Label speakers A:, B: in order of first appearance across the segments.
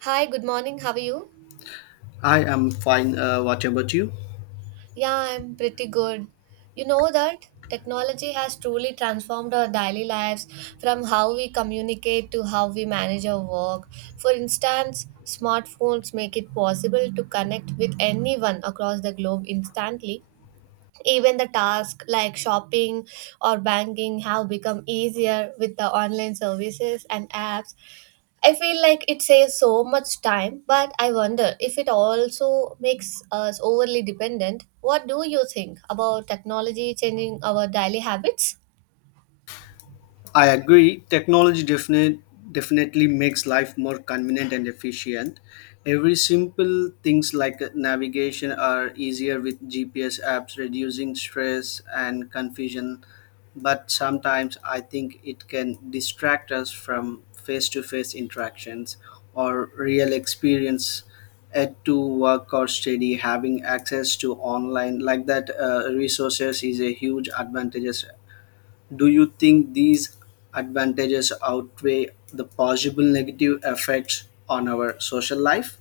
A: Hi, good morning. How are you?
B: I am fine. What about you?
A: Yeah, I'm pretty good. You know that technology has truly transformed our daily lives from how we communicate to how we manage our work. For instance, smartphones make it possible to connect with anyone across the globe instantly. Even the tasks like shopping or banking have become easier with the online services and apps. I feel like it saves so much time, but I wonder if it also makes us overly dependent. What do you think about technology changing our daily habits?
B: I agree. Definitely makes life more convenient and efficient. Every simple things like navigation are easier with GPS apps, reducing stress and confusion. But sometimes I think it can distract us from face to face interactions or real experience at to work or study. Having access to online like that resources is a huge advantages. Do you think these advantages outweigh the possible negative effects on our social life?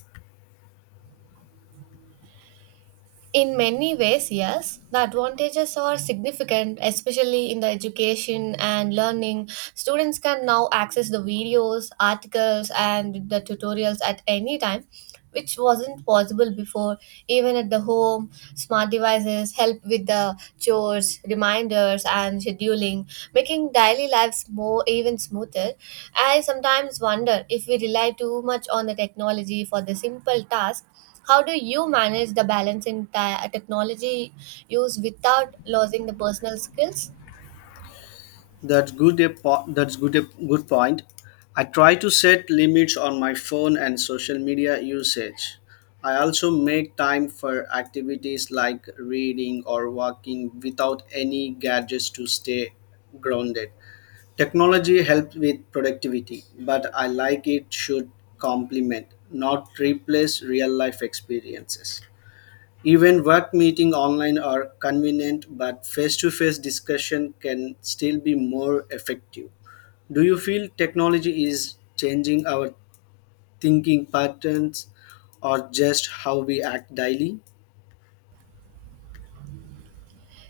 A: In many ways, yes, the advantages are significant, especially in the education and learning. Students can now access the videos, articles, and the tutorials at any time, which wasn't possible before. Even at the home, smart devices help with the chores, reminders, and scheduling, making daily lives more even smoother. I sometimes wonder if we rely too much on the technology for the simple task. How do you manage the balance in technology use without losing the personal skills?
B: That's good. A good point. I try to set limits on my phone and social media usage. I also make time for activities like reading or walking without any gadgets to stay grounded. Technology helps with productivity, but I like it should complement, not replace real life experiences. Even work meeting online are convenient, but face-to-face discussion can still be more effective. Do you feel technology is changing our thinking patterns or just how we act daily?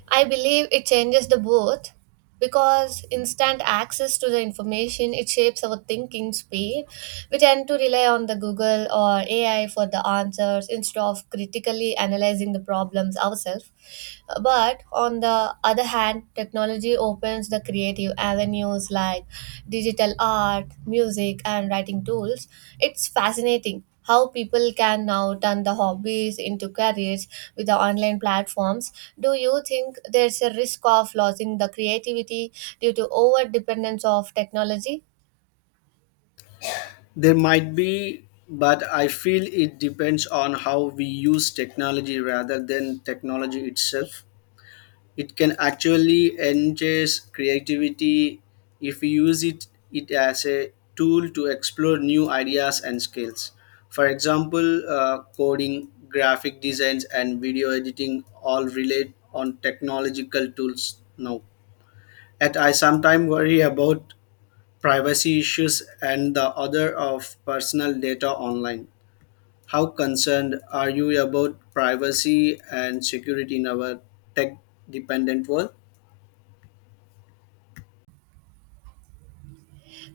A: I believe it changes the both, because instant access to the information it shapes our thinking speed. We tend to rely on the Google or AI for the answers instead of critically analyzing the problems ourselves, but on the other hand technology opens the creative avenues like digital art, music and writing tools. It's fascinating how people can now turn the hobbies into careers with the online platforms. Do you think there's a risk of losing the creativity due to over dependence of technology?
B: There might be, but I feel it depends on how we use technology rather than technology itself. It can actually enhance creativity if we use it as a tool to explore new ideas and skills. For example, coding, graphic designs, and video editing all relate on technological tools now. Yet, I sometimes worry about privacy issues and the other of personal data online. How concerned are you about privacy and security in our tech dependent world?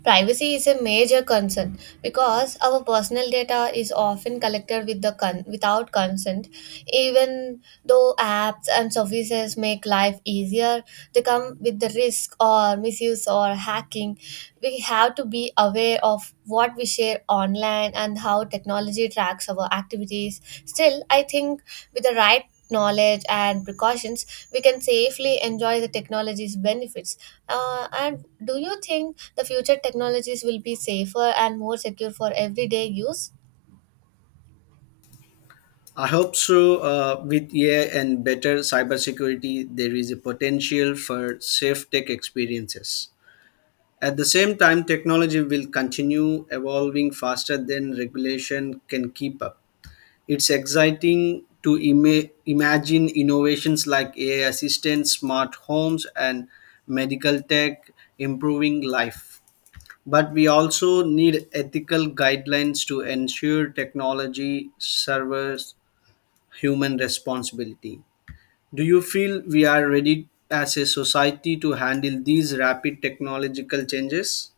A: Privacy is a major concern because our personal data is often collected with the without consent. Even though apps and services make life easier, they come with the risk or misuse or hacking. We have to be aware of what we share online and how technology tracks our activities. Still, I think with the right knowledge and precautions, we can safely enjoy the technology's benefits. And do you think the future technologies will be safer and more secure for everyday use?
B: I hope so. With AI and better cybersecurity, there is a potential for safe tech experiences. At the same time, technology will continue evolving faster than regulation can keep up. It's exciting to ima- imagine innovations like AI assistants, smart homes, and medical tech improving life. But we also need ethical guidelines to ensure technology servers human responsibility. Do you feel we are ready as a society to handle these rapid technological changes?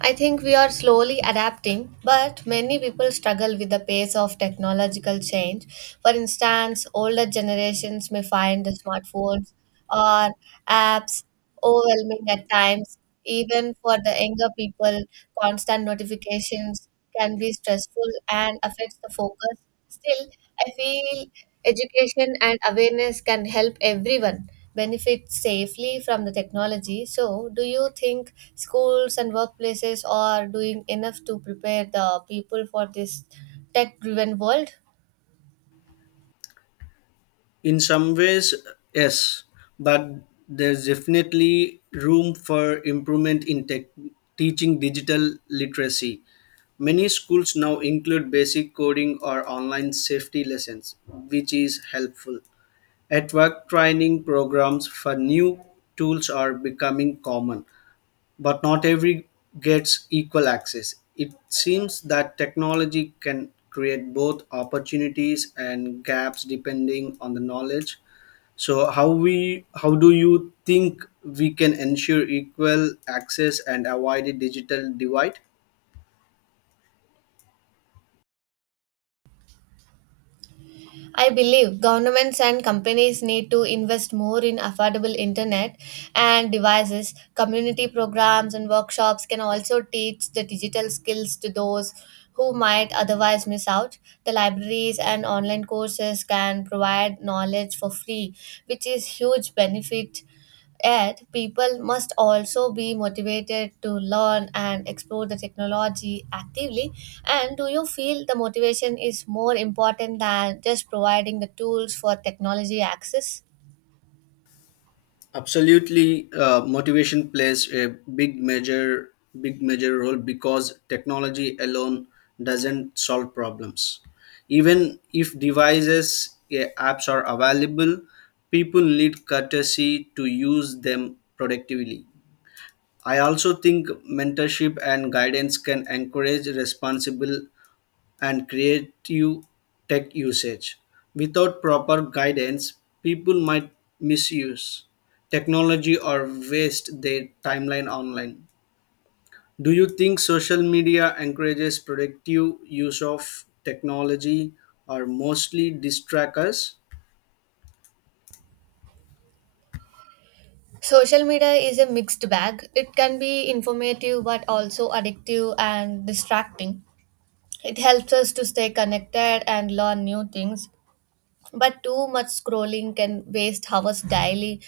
A: I think we are slowly adapting, but many people struggle with the pace of technological change. For instance, older generations may find the smartphones or apps overwhelming at times. Even for the younger people, constant notifications can be stressful and affects the focus. Still, I feel education and awareness can help everyone benefit safely from the technology. So, do you think schools and workplaces are doing enough to prepare the people for this tech driven world?
B: In some ways, yes, but there's definitely room for improvement in teaching digital literacy. Many schools now include basic coding or online safety lessons, which is helpful. At work, training programs for new tools are becoming common but not every gets equal access. It seems that technology can create both opportunities and gaps depending on the knowledge. So how do you think we can ensure equal access and avoid a digital divide?
A: I believe governments and companies need to invest more in affordable internet and devices. Community programs and workshops can also teach the digital skills to those who might otherwise miss out. The libraries and online courses can provide knowledge for free, which is huge benefit. Yet, people must also be motivated to learn and explore the technology actively. And do you feel the motivation is more important than just providing the tools for technology access?
B: Absolutely, motivation plays a big major big major role because technology alone doesn't solve problems. Even if devices apps are available, people need courtesy to use them productively. I also think mentorship and guidance can encourage responsible and creative tech usage. Without proper guidance, people might misuse technology or waste their timeline online. Do you think social media encourages productive use of technology or mostly distract us?
A: Social media is a mixed bag. It can be informative but also addictive and distracting. It helps us to stay connected and learn new things, but too much scrolling can waste hours daily.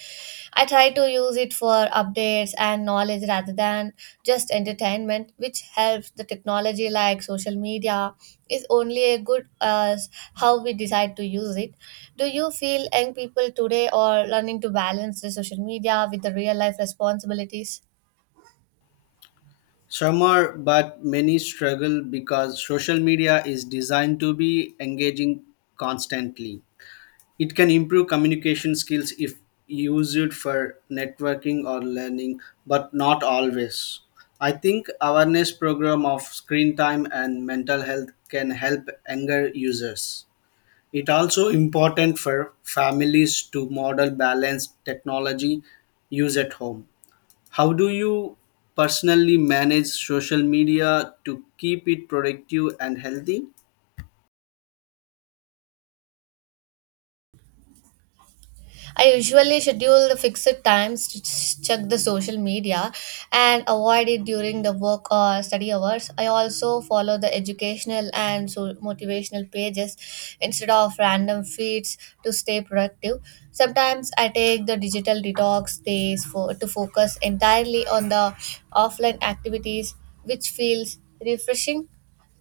A: I try to use it for updates and knowledge rather than just entertainment, which helps the technology like social media is only as good as how we decide to use it. Do you feel young people today are learning to balance the social media with the real life responsibilities?
B: Some are, but many struggle because social media is designed to be engaging constantly. It can improve communication skills if used for networking or learning, but not always. I think awareness program of screen time and mental health can help younger users. It also important for families to model balanced technology use at home. How do you personally manage social media to keep it productive and healthy?
A: I usually schedule the fixed times to check the social media and avoid it during the work or study hours. I also follow the educational and so motivational pages instead of random feeds to stay productive. Sometimes I take the digital detox days for to focus entirely on the offline activities, which feels refreshing.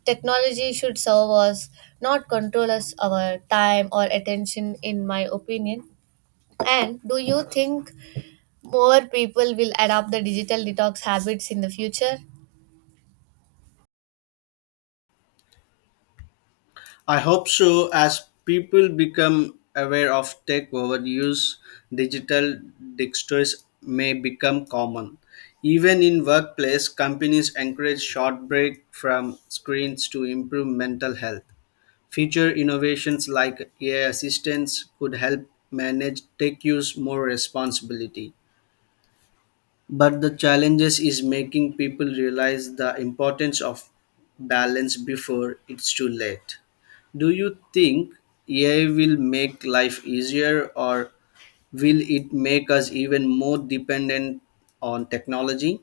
A: Technology should serve us, not control us our time or attention, in my opinion. And do you think more people will adopt the digital detox habits in the future?
B: I hope so. As people become aware of tech overuse, digital dexters may become common. Even in workplace, companies encourage short break from screens to improve mental health. Future innovations like AI assistants could help manage tech use more responsibility. But the challenges is making people realize the importance of balance before it's too late. Do you think AI will make life easier or will it make us even more dependent on technology?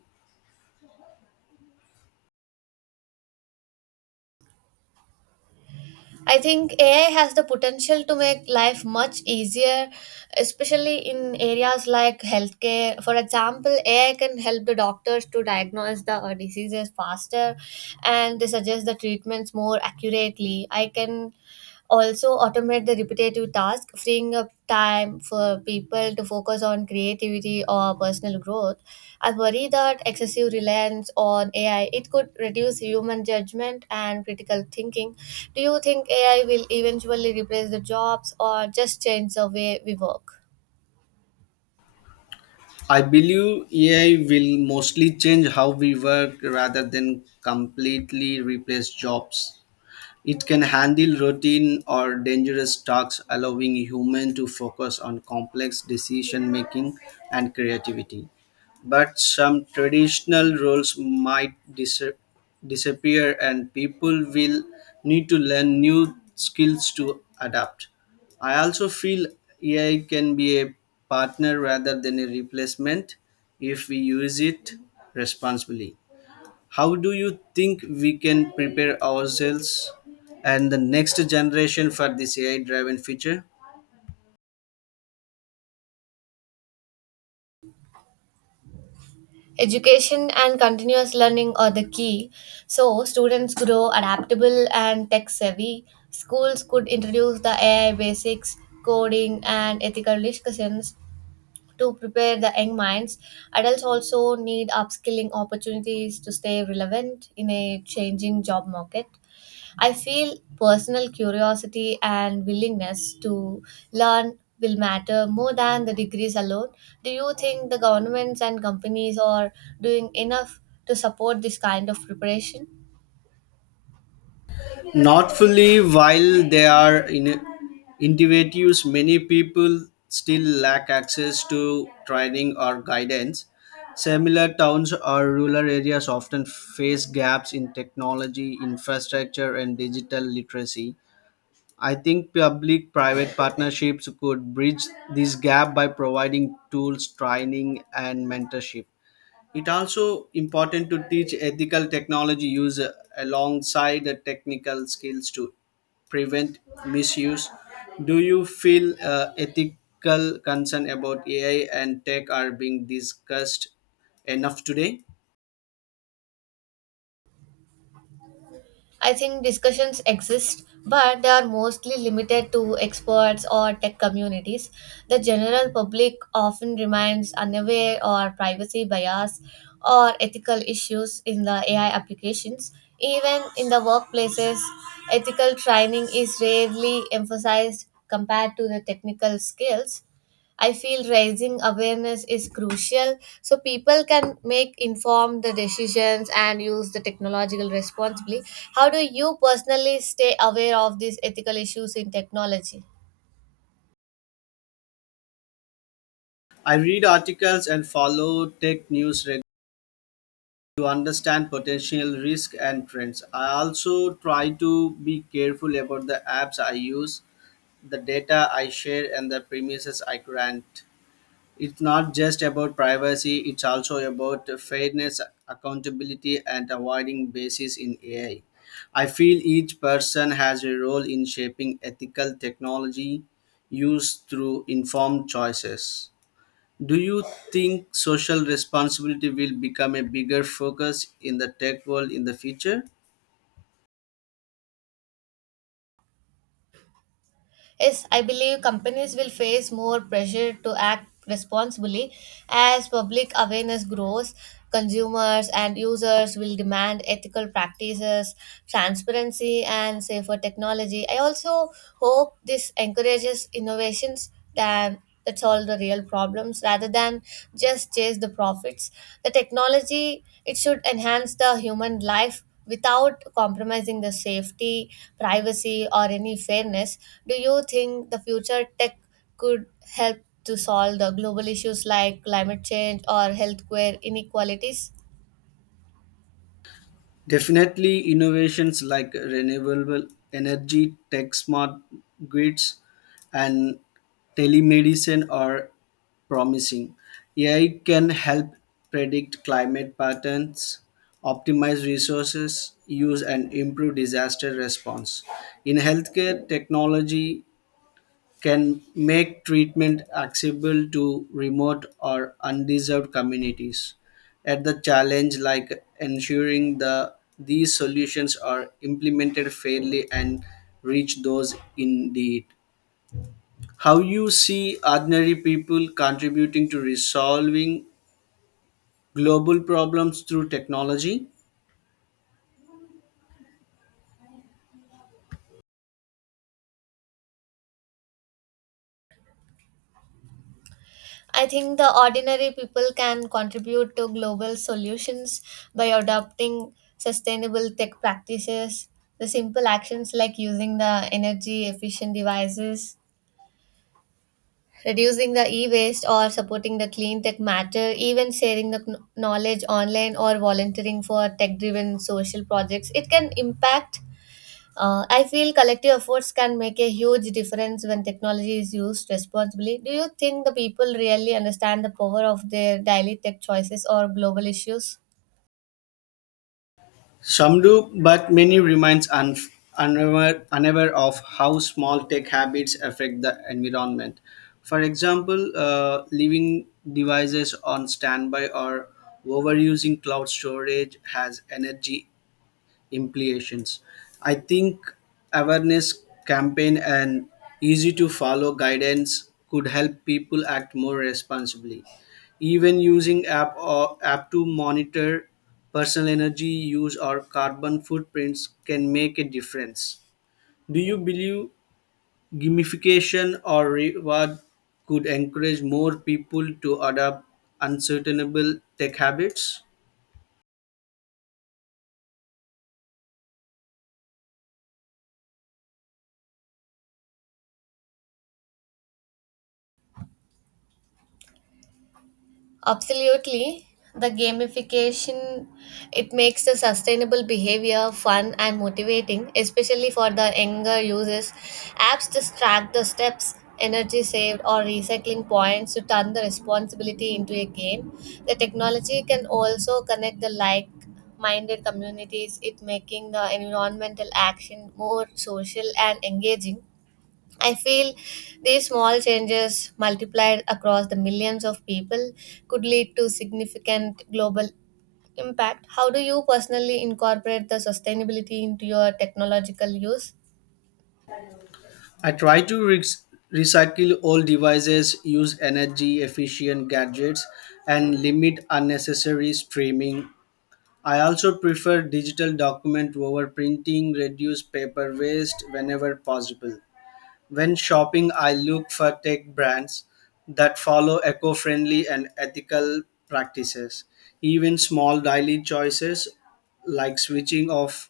A: I think AI has the potential to make life much easier, especially in areas like healthcare. For example, AI can help the doctors to diagnose the diseases faster and they suggest the treatments more accurately. I can also automate the repetitive task freeing up time for people to focus on creativity or personal growth. I worry that excessive reliance on AI it could reduce human judgment and critical thinking. Do you think AI will eventually replace the jobs or just change the way we work?
B: I believe AI will mostly change how we work rather than completely replace jobs. It can handle routine or dangerous tasks, allowing humans to focus on complex decision making and creativity. But some traditional roles might disappear, and people will need to learn new skills to adapt. I also feel AI can be a partner rather than a replacement if we use it responsibly. How do you think we can prepare ourselves and the next generation for this AI driven future?
A: Education and continuous learning are the key, so students grow adaptable and tech savvy. Schools could introduce the AI basics, coding, and ethical discussions to prepare the young minds. Adults also need upskilling opportunities to stay relevant in a changing job market. I feel personal curiosity and willingness to learn will matter more than the degrees alone. Do you think the governments and companies are doing enough to support this kind of preparation?
B: Not fully, while they are in innovatives, many people still lack access to training or guidance. Similar towns or rural areas often face gaps in technology, infrastructure, and digital literacy. I think public private partnerships could bridge this gap by providing tools, training, and mentorship. It also important to teach ethical technology use alongside the technical skills to prevent misuse. Do you feel ethical concern about AI and tech are being discussed enough today?
A: I think discussions exist, but they are mostly limited to experts or tech communities. The general public often remains unaware or privacy bias or ethical issues in the AI applications. Even in the workplaces, ethical training is rarely emphasized compared to the technical skills. I feel raising awareness is crucial so people can make informed decisions and use the technological responsibly. How do you personally stay aware of these ethical issues in technology?
B: I read articles and follow tech news to understand potential risk and trends. I also try to be careful about the apps I use, the data I share, and the premises I grant. It's not just about privacy, it's also about fairness, accountability, and avoiding biases in AI. I feel each person has a role in shaping ethical technology use through informed choices. Do you think social responsibility will become a bigger focus in the tech world in the future?
A: Yes, I believe companies will face more pressure to act responsibly as public awareness grows. Consumers and users will demand ethical practices, transparency, and safer technology. I also hope this encourages innovations that solve the real problems rather than just chase the profits. The technology it should enhance the human life without compromising the safety, privacy, or any fairness. Do you think the future tech could help to solve the global issues like climate change or healthcare inequalities?
B: Definitely, innovations like renewable energy, tech smart grids, and telemedicine are promising. AI can help predict climate patterns, optimize resources use, and improve disaster response. In healthcare, technology can make treatment accessible to remote or undeserved communities at the challenge like ensuring the these solutions are implemented fairly and reach those in need. How you see ordinary people contributing to resolving global problems through technology?
A: I think the ordinary people can contribute to global solutions by adopting sustainable tech practices. The simple actions like using the energy efficient devices, reducing the e waste or supporting the clean tech matter, even sharing the knowledge online or volunteering for tech driven social projects, it can impact. I feel collective efforts can make a huge difference when technology is used responsibly. Do you think the people really understand the power of their daily tech choices or global issues?
B: Some do, but many remains unaware of how small tech habits affect the environment. For example, leaving devices on standby or overusing cloud storage has energy implications. I think awareness campaign and easy to follow guidance could help people act more responsibly. Even using app or app to monitor personal energy use or carbon footprints can make a difference. Do you believe gamification or reward could encourage more people to adopt unsustainable tech habits?
A: Absolutely. The gamification it makes the sustainable behavior fun and motivating, especially for the younger users. Apps just track the steps, energy saved, or recycling points to turn the responsibility into a game. The technology can also connect the like minded communities, it making the environmental action more social and engaging. I feel these small changes multiplied across the millions of people could lead to significant global impact. How do you personally incorporate the sustainability into your technological use?
B: I try to re- recycle old devices, use energy efficient gadgets, and limit unnecessary streaming. I also prefer digital document over printing, reduce paper waste whenever possible. When shopping, I look for tech brands that follow eco friendly and ethical practices. Even small daily choices like switching off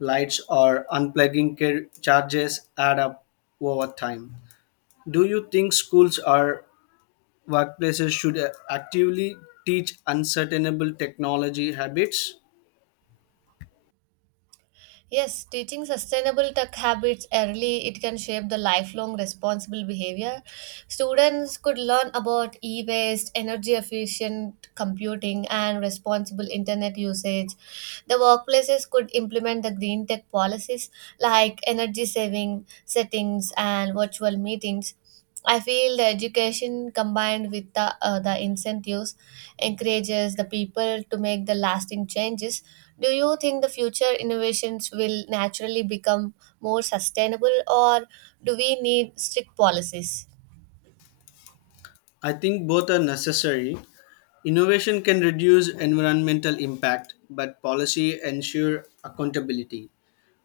B: lights or charges add up over time. Do you think schools or workplaces should actively teach unsustainable technology habits?
A: Yes, teaching sustainable tech habits early, it can shape the lifelong responsible behavior. Students could learn about e-waste, energy efficient computing, and responsible internet usage. The workplaces could implement the green tech policies like energy saving settings and virtual meetings. I feel the education combined with the incentives encourages the people to make the lasting changes. Do you think the future innovations will naturally become more sustainable, or do we need strict policies?
B: I think both are necessary. Innovation can reduce environmental impact, but policy ensure accountability.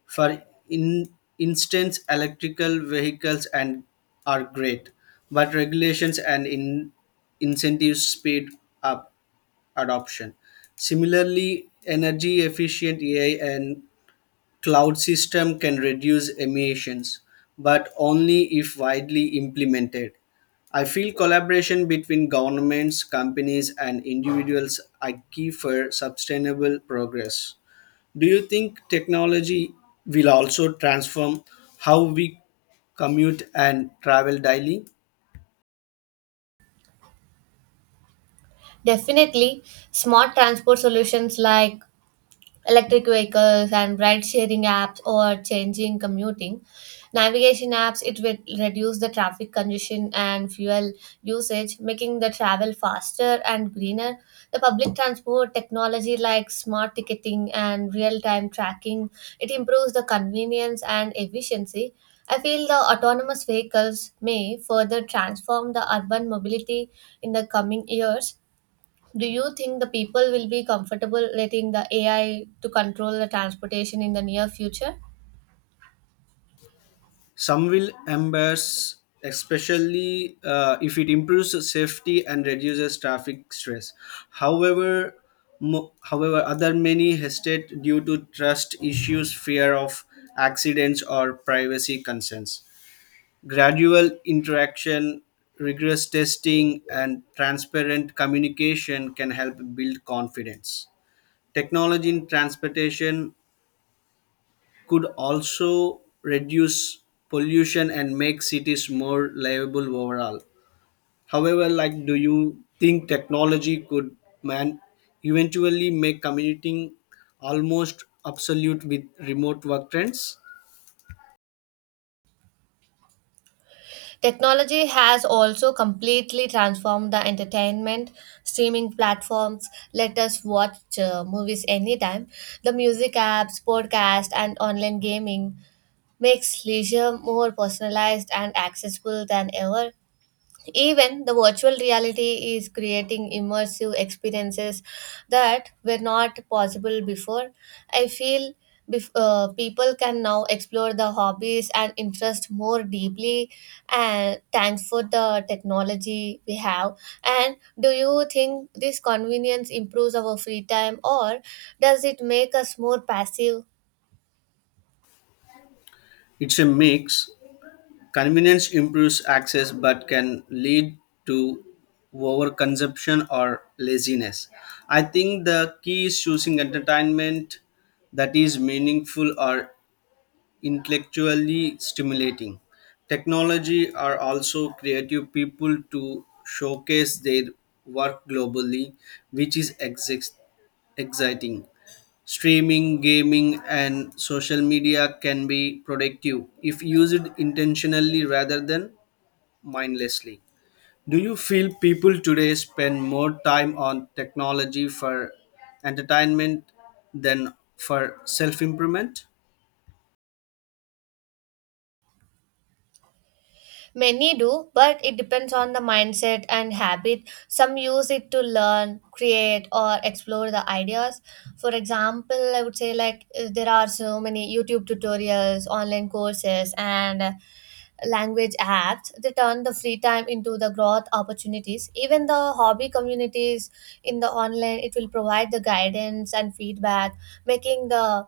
B: For in instance, electrical vehicles and are great, but regulations and in incentives speed up adoption. Similarly, energy efficient AI and Cloud system can reduce emissions, but only if widely implemented. I feel collaboration between governments, companies, and individuals are key for sustainable progress. Do you think technology will also transform how we commute and travel daily?
A: Definitely, smart transport solutions like electric vehicles and ride sharing apps or changing commuting navigation apps it will reduce the traffic congestion and fuel usage, making the travel faster and greener. The public transport technology like smart ticketing and real time tracking, it improves the convenience and efficiency. I feel the autonomous vehicles may further transform the urban mobility in the coming years. Do you think the people will be comfortable letting the AI to control the transportation in the near future?
B: Some will embrace, especially if it improves safety and reduces traffic stress. However, However, other many hesitate due to trust issues, fear of accidents, or privacy concerns. Gradual interaction, rigorous testing, and transparent communication can help build confidence. Technology in transportation could also reduce pollution and make cities more livable overall. However, like do you think technology could man eventually make commuting almost obsolete with remote work trends?
A: Technology has also completely transformed the entertainment. Streaming platforms let us watch movies anytime. The music apps, podcast, and online gaming makes leisure more personalized and accessible than ever. Even the virtual reality is creating immersive experiences that were not possible before. I feel people can now explore the hobbies and interest more deeply, and thanks for the technology we have. And do you think this convenience improves our free time, or does it make us more passive?
B: It's a mix. Convenience improves access but can lead to overconsumption or laziness. I think the key is choosing entertainment that is meaningful or intellectually stimulating. Technology are also creative people to showcase their work globally, which is exciting. Streaming, gaming, and social media can be productive if used intentionally rather than mindlessly. Do you feel people today spend more time on technology for entertainment than for self improvement?
A: Many do, but it depends on the mindset and habit. Some use it to learn, create, or explore the ideas. For example, I would say like there are so many YouTube tutorials, online courses, and language apps. They turn the free time into the growth opportunities. Even the hobby communities in the online, it will provide the guidance and feedback, making the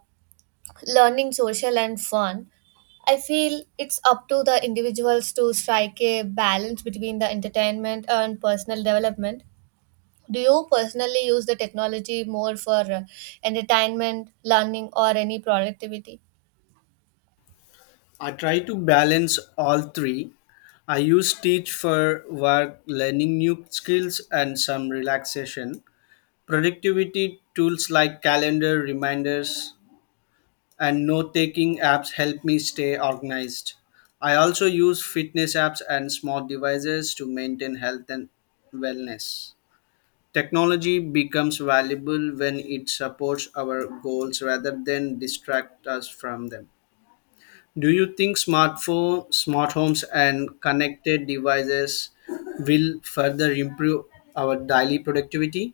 A: learning social and fun. I feel it's up to the individuals to strike a balance between the entertainment and personal development. Do you personally use the technology more for entertainment, learning, or any productivity?
B: I try to balance all three. I use teach for work, learning new skills, and some relaxation. Productivity tools like calendar reminders and note taking apps help me stay organized. I also use fitness apps and smart devices to maintain health and wellness. Technology becomes valuable when it supports our goals rather than distract us from them. Do you think smartphone, smart homes, and connected devices will further improve our daily productivity?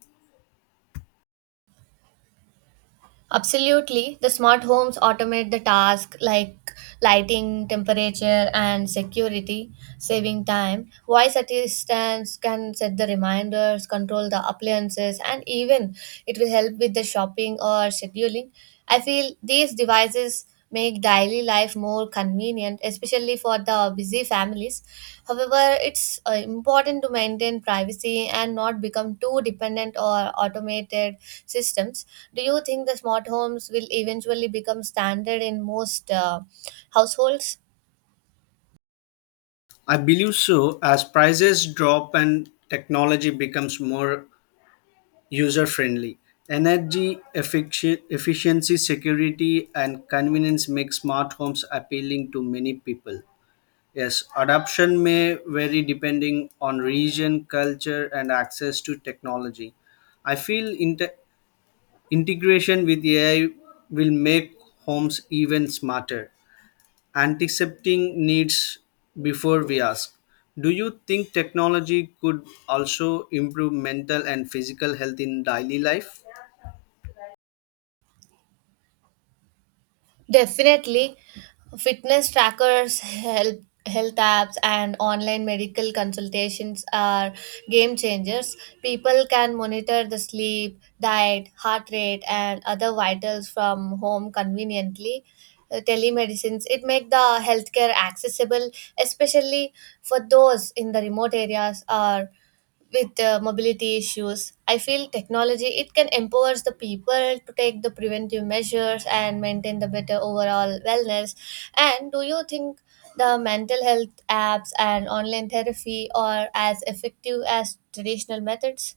A: Absolutely. The smart homes automate the task like lighting, temperature, and security, saving time. Voice assistants can set the reminders, control the appliances, and even it will help with the shopping or scheduling. I feel these devices make daily life more convenient, especially for the busy families. However, it's important to maintain privacy and not become too dependent or automated systems. Do you think the smart homes will eventually become standard in most households?
B: I believe so, as prices drop and technology becomes more user friendly. Efficiency, security, and convenience make smart homes appealing to many people. Yes, adoption may vary depending on region, culture, and access to technology. I feel inte- Integration with AI will make homes even smarter, anticipating needs before we ask. Do you think technology could also improve mental and physical health in daily life?
A: Definitely, fitness trackers, help, health apps, and online medical consultations are game changers. People can monitor the sleep, diet, heart rate, and other vitals from home conveniently. Telemedicines it make the healthcare accessible, especially for those in the remote areas or with mobility issues. I feel technology it can empower the people to take the preventive measures and maintain the better overall wellness. And do you think the mental health apps and online therapy are as effective as traditional methods?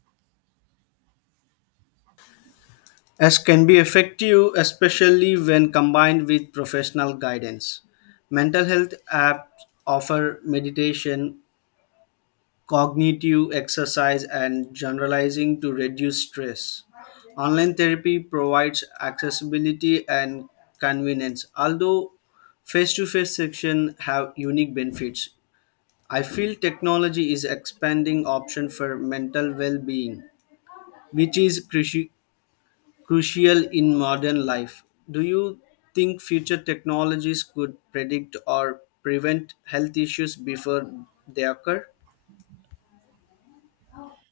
B: As can be effective, especially when combined with professional guidance. Mental health apps offer meditation, cognitive exercise and generalizing to reduce stress. Online therapy provides accessibility and convenience, although face-to-face sessions have unique benefits. I feel technology is expanding option for mental well-being, which is crucial in modern life. Do you think future technologies could predict or prevent health issues before they occur?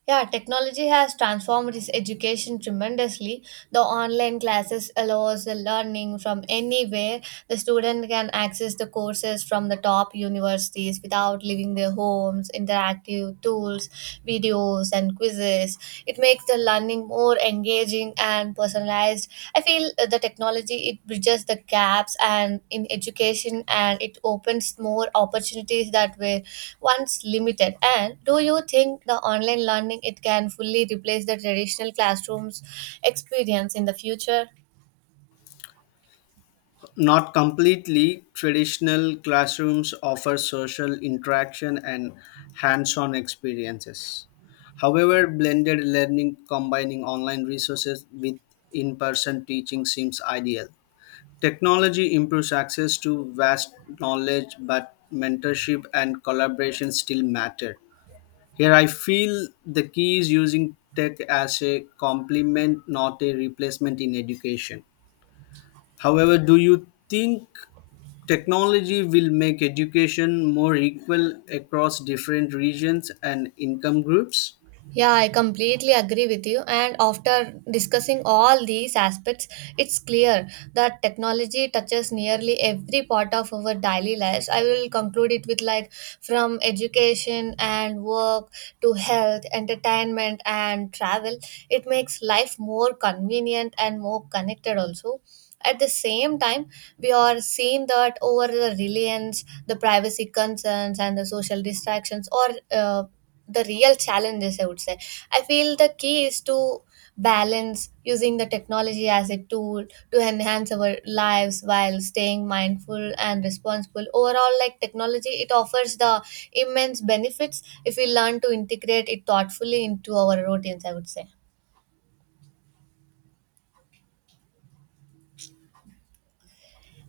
A: Yeah, technology has transformed this education tremendously. The online classes allows the learning from anywhere. The student can access the courses from the top universities without leaving their homes, interactive tools, videos and quizzes. It makes the learning more engaging and personalized. I feel the technology it bridges the gaps and in education and it opens more opportunities that were once limited. And do you think the online learning it can fully replace the traditional classrooms experience in the future?
B: Not completely, traditional classrooms offer social interaction and hands on experiences. However, blended learning combining online resources with in person teaching seems ideal. Technology improves access to vast knowledge, but mentorship and collaboration still matter. Here, I feel the key is using tech as a complement, not a replacement in education. However, do you think technology will make education more equal across different regions and income groups?
A: Yeah, I completely agree with you. And after discussing all these aspects, it's clear that technology touches nearly every part of our daily lives. I will conclude it with like from education and work to health, entertainment, and travel. It makes life more convenient and more connected also. At the same time, we are seeing that over the reliance, the privacy concerns, and the social distractions or the real challenges, I would say. I feel the key is to balance using the technology as a tool to enhance our lives while staying mindful and responsible. Overall, like, technology it offers the immense benefits if we learn to integrate it thoughtfully into our routines, I would say.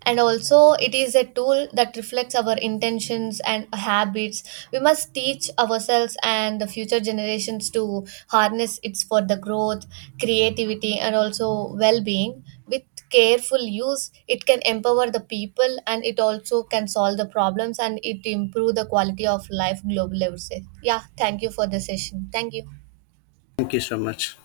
A: And also it is a tool that reflects our intentions and habits. We must teach ourselves and the future generations to harness its for the growth, creativity and also well-being. With careful use it can empower the people and it also can solve the problems and it improve the quality of life globally, I would say. Yeah, thank you for the session. Thank you.
B: Thank you so much.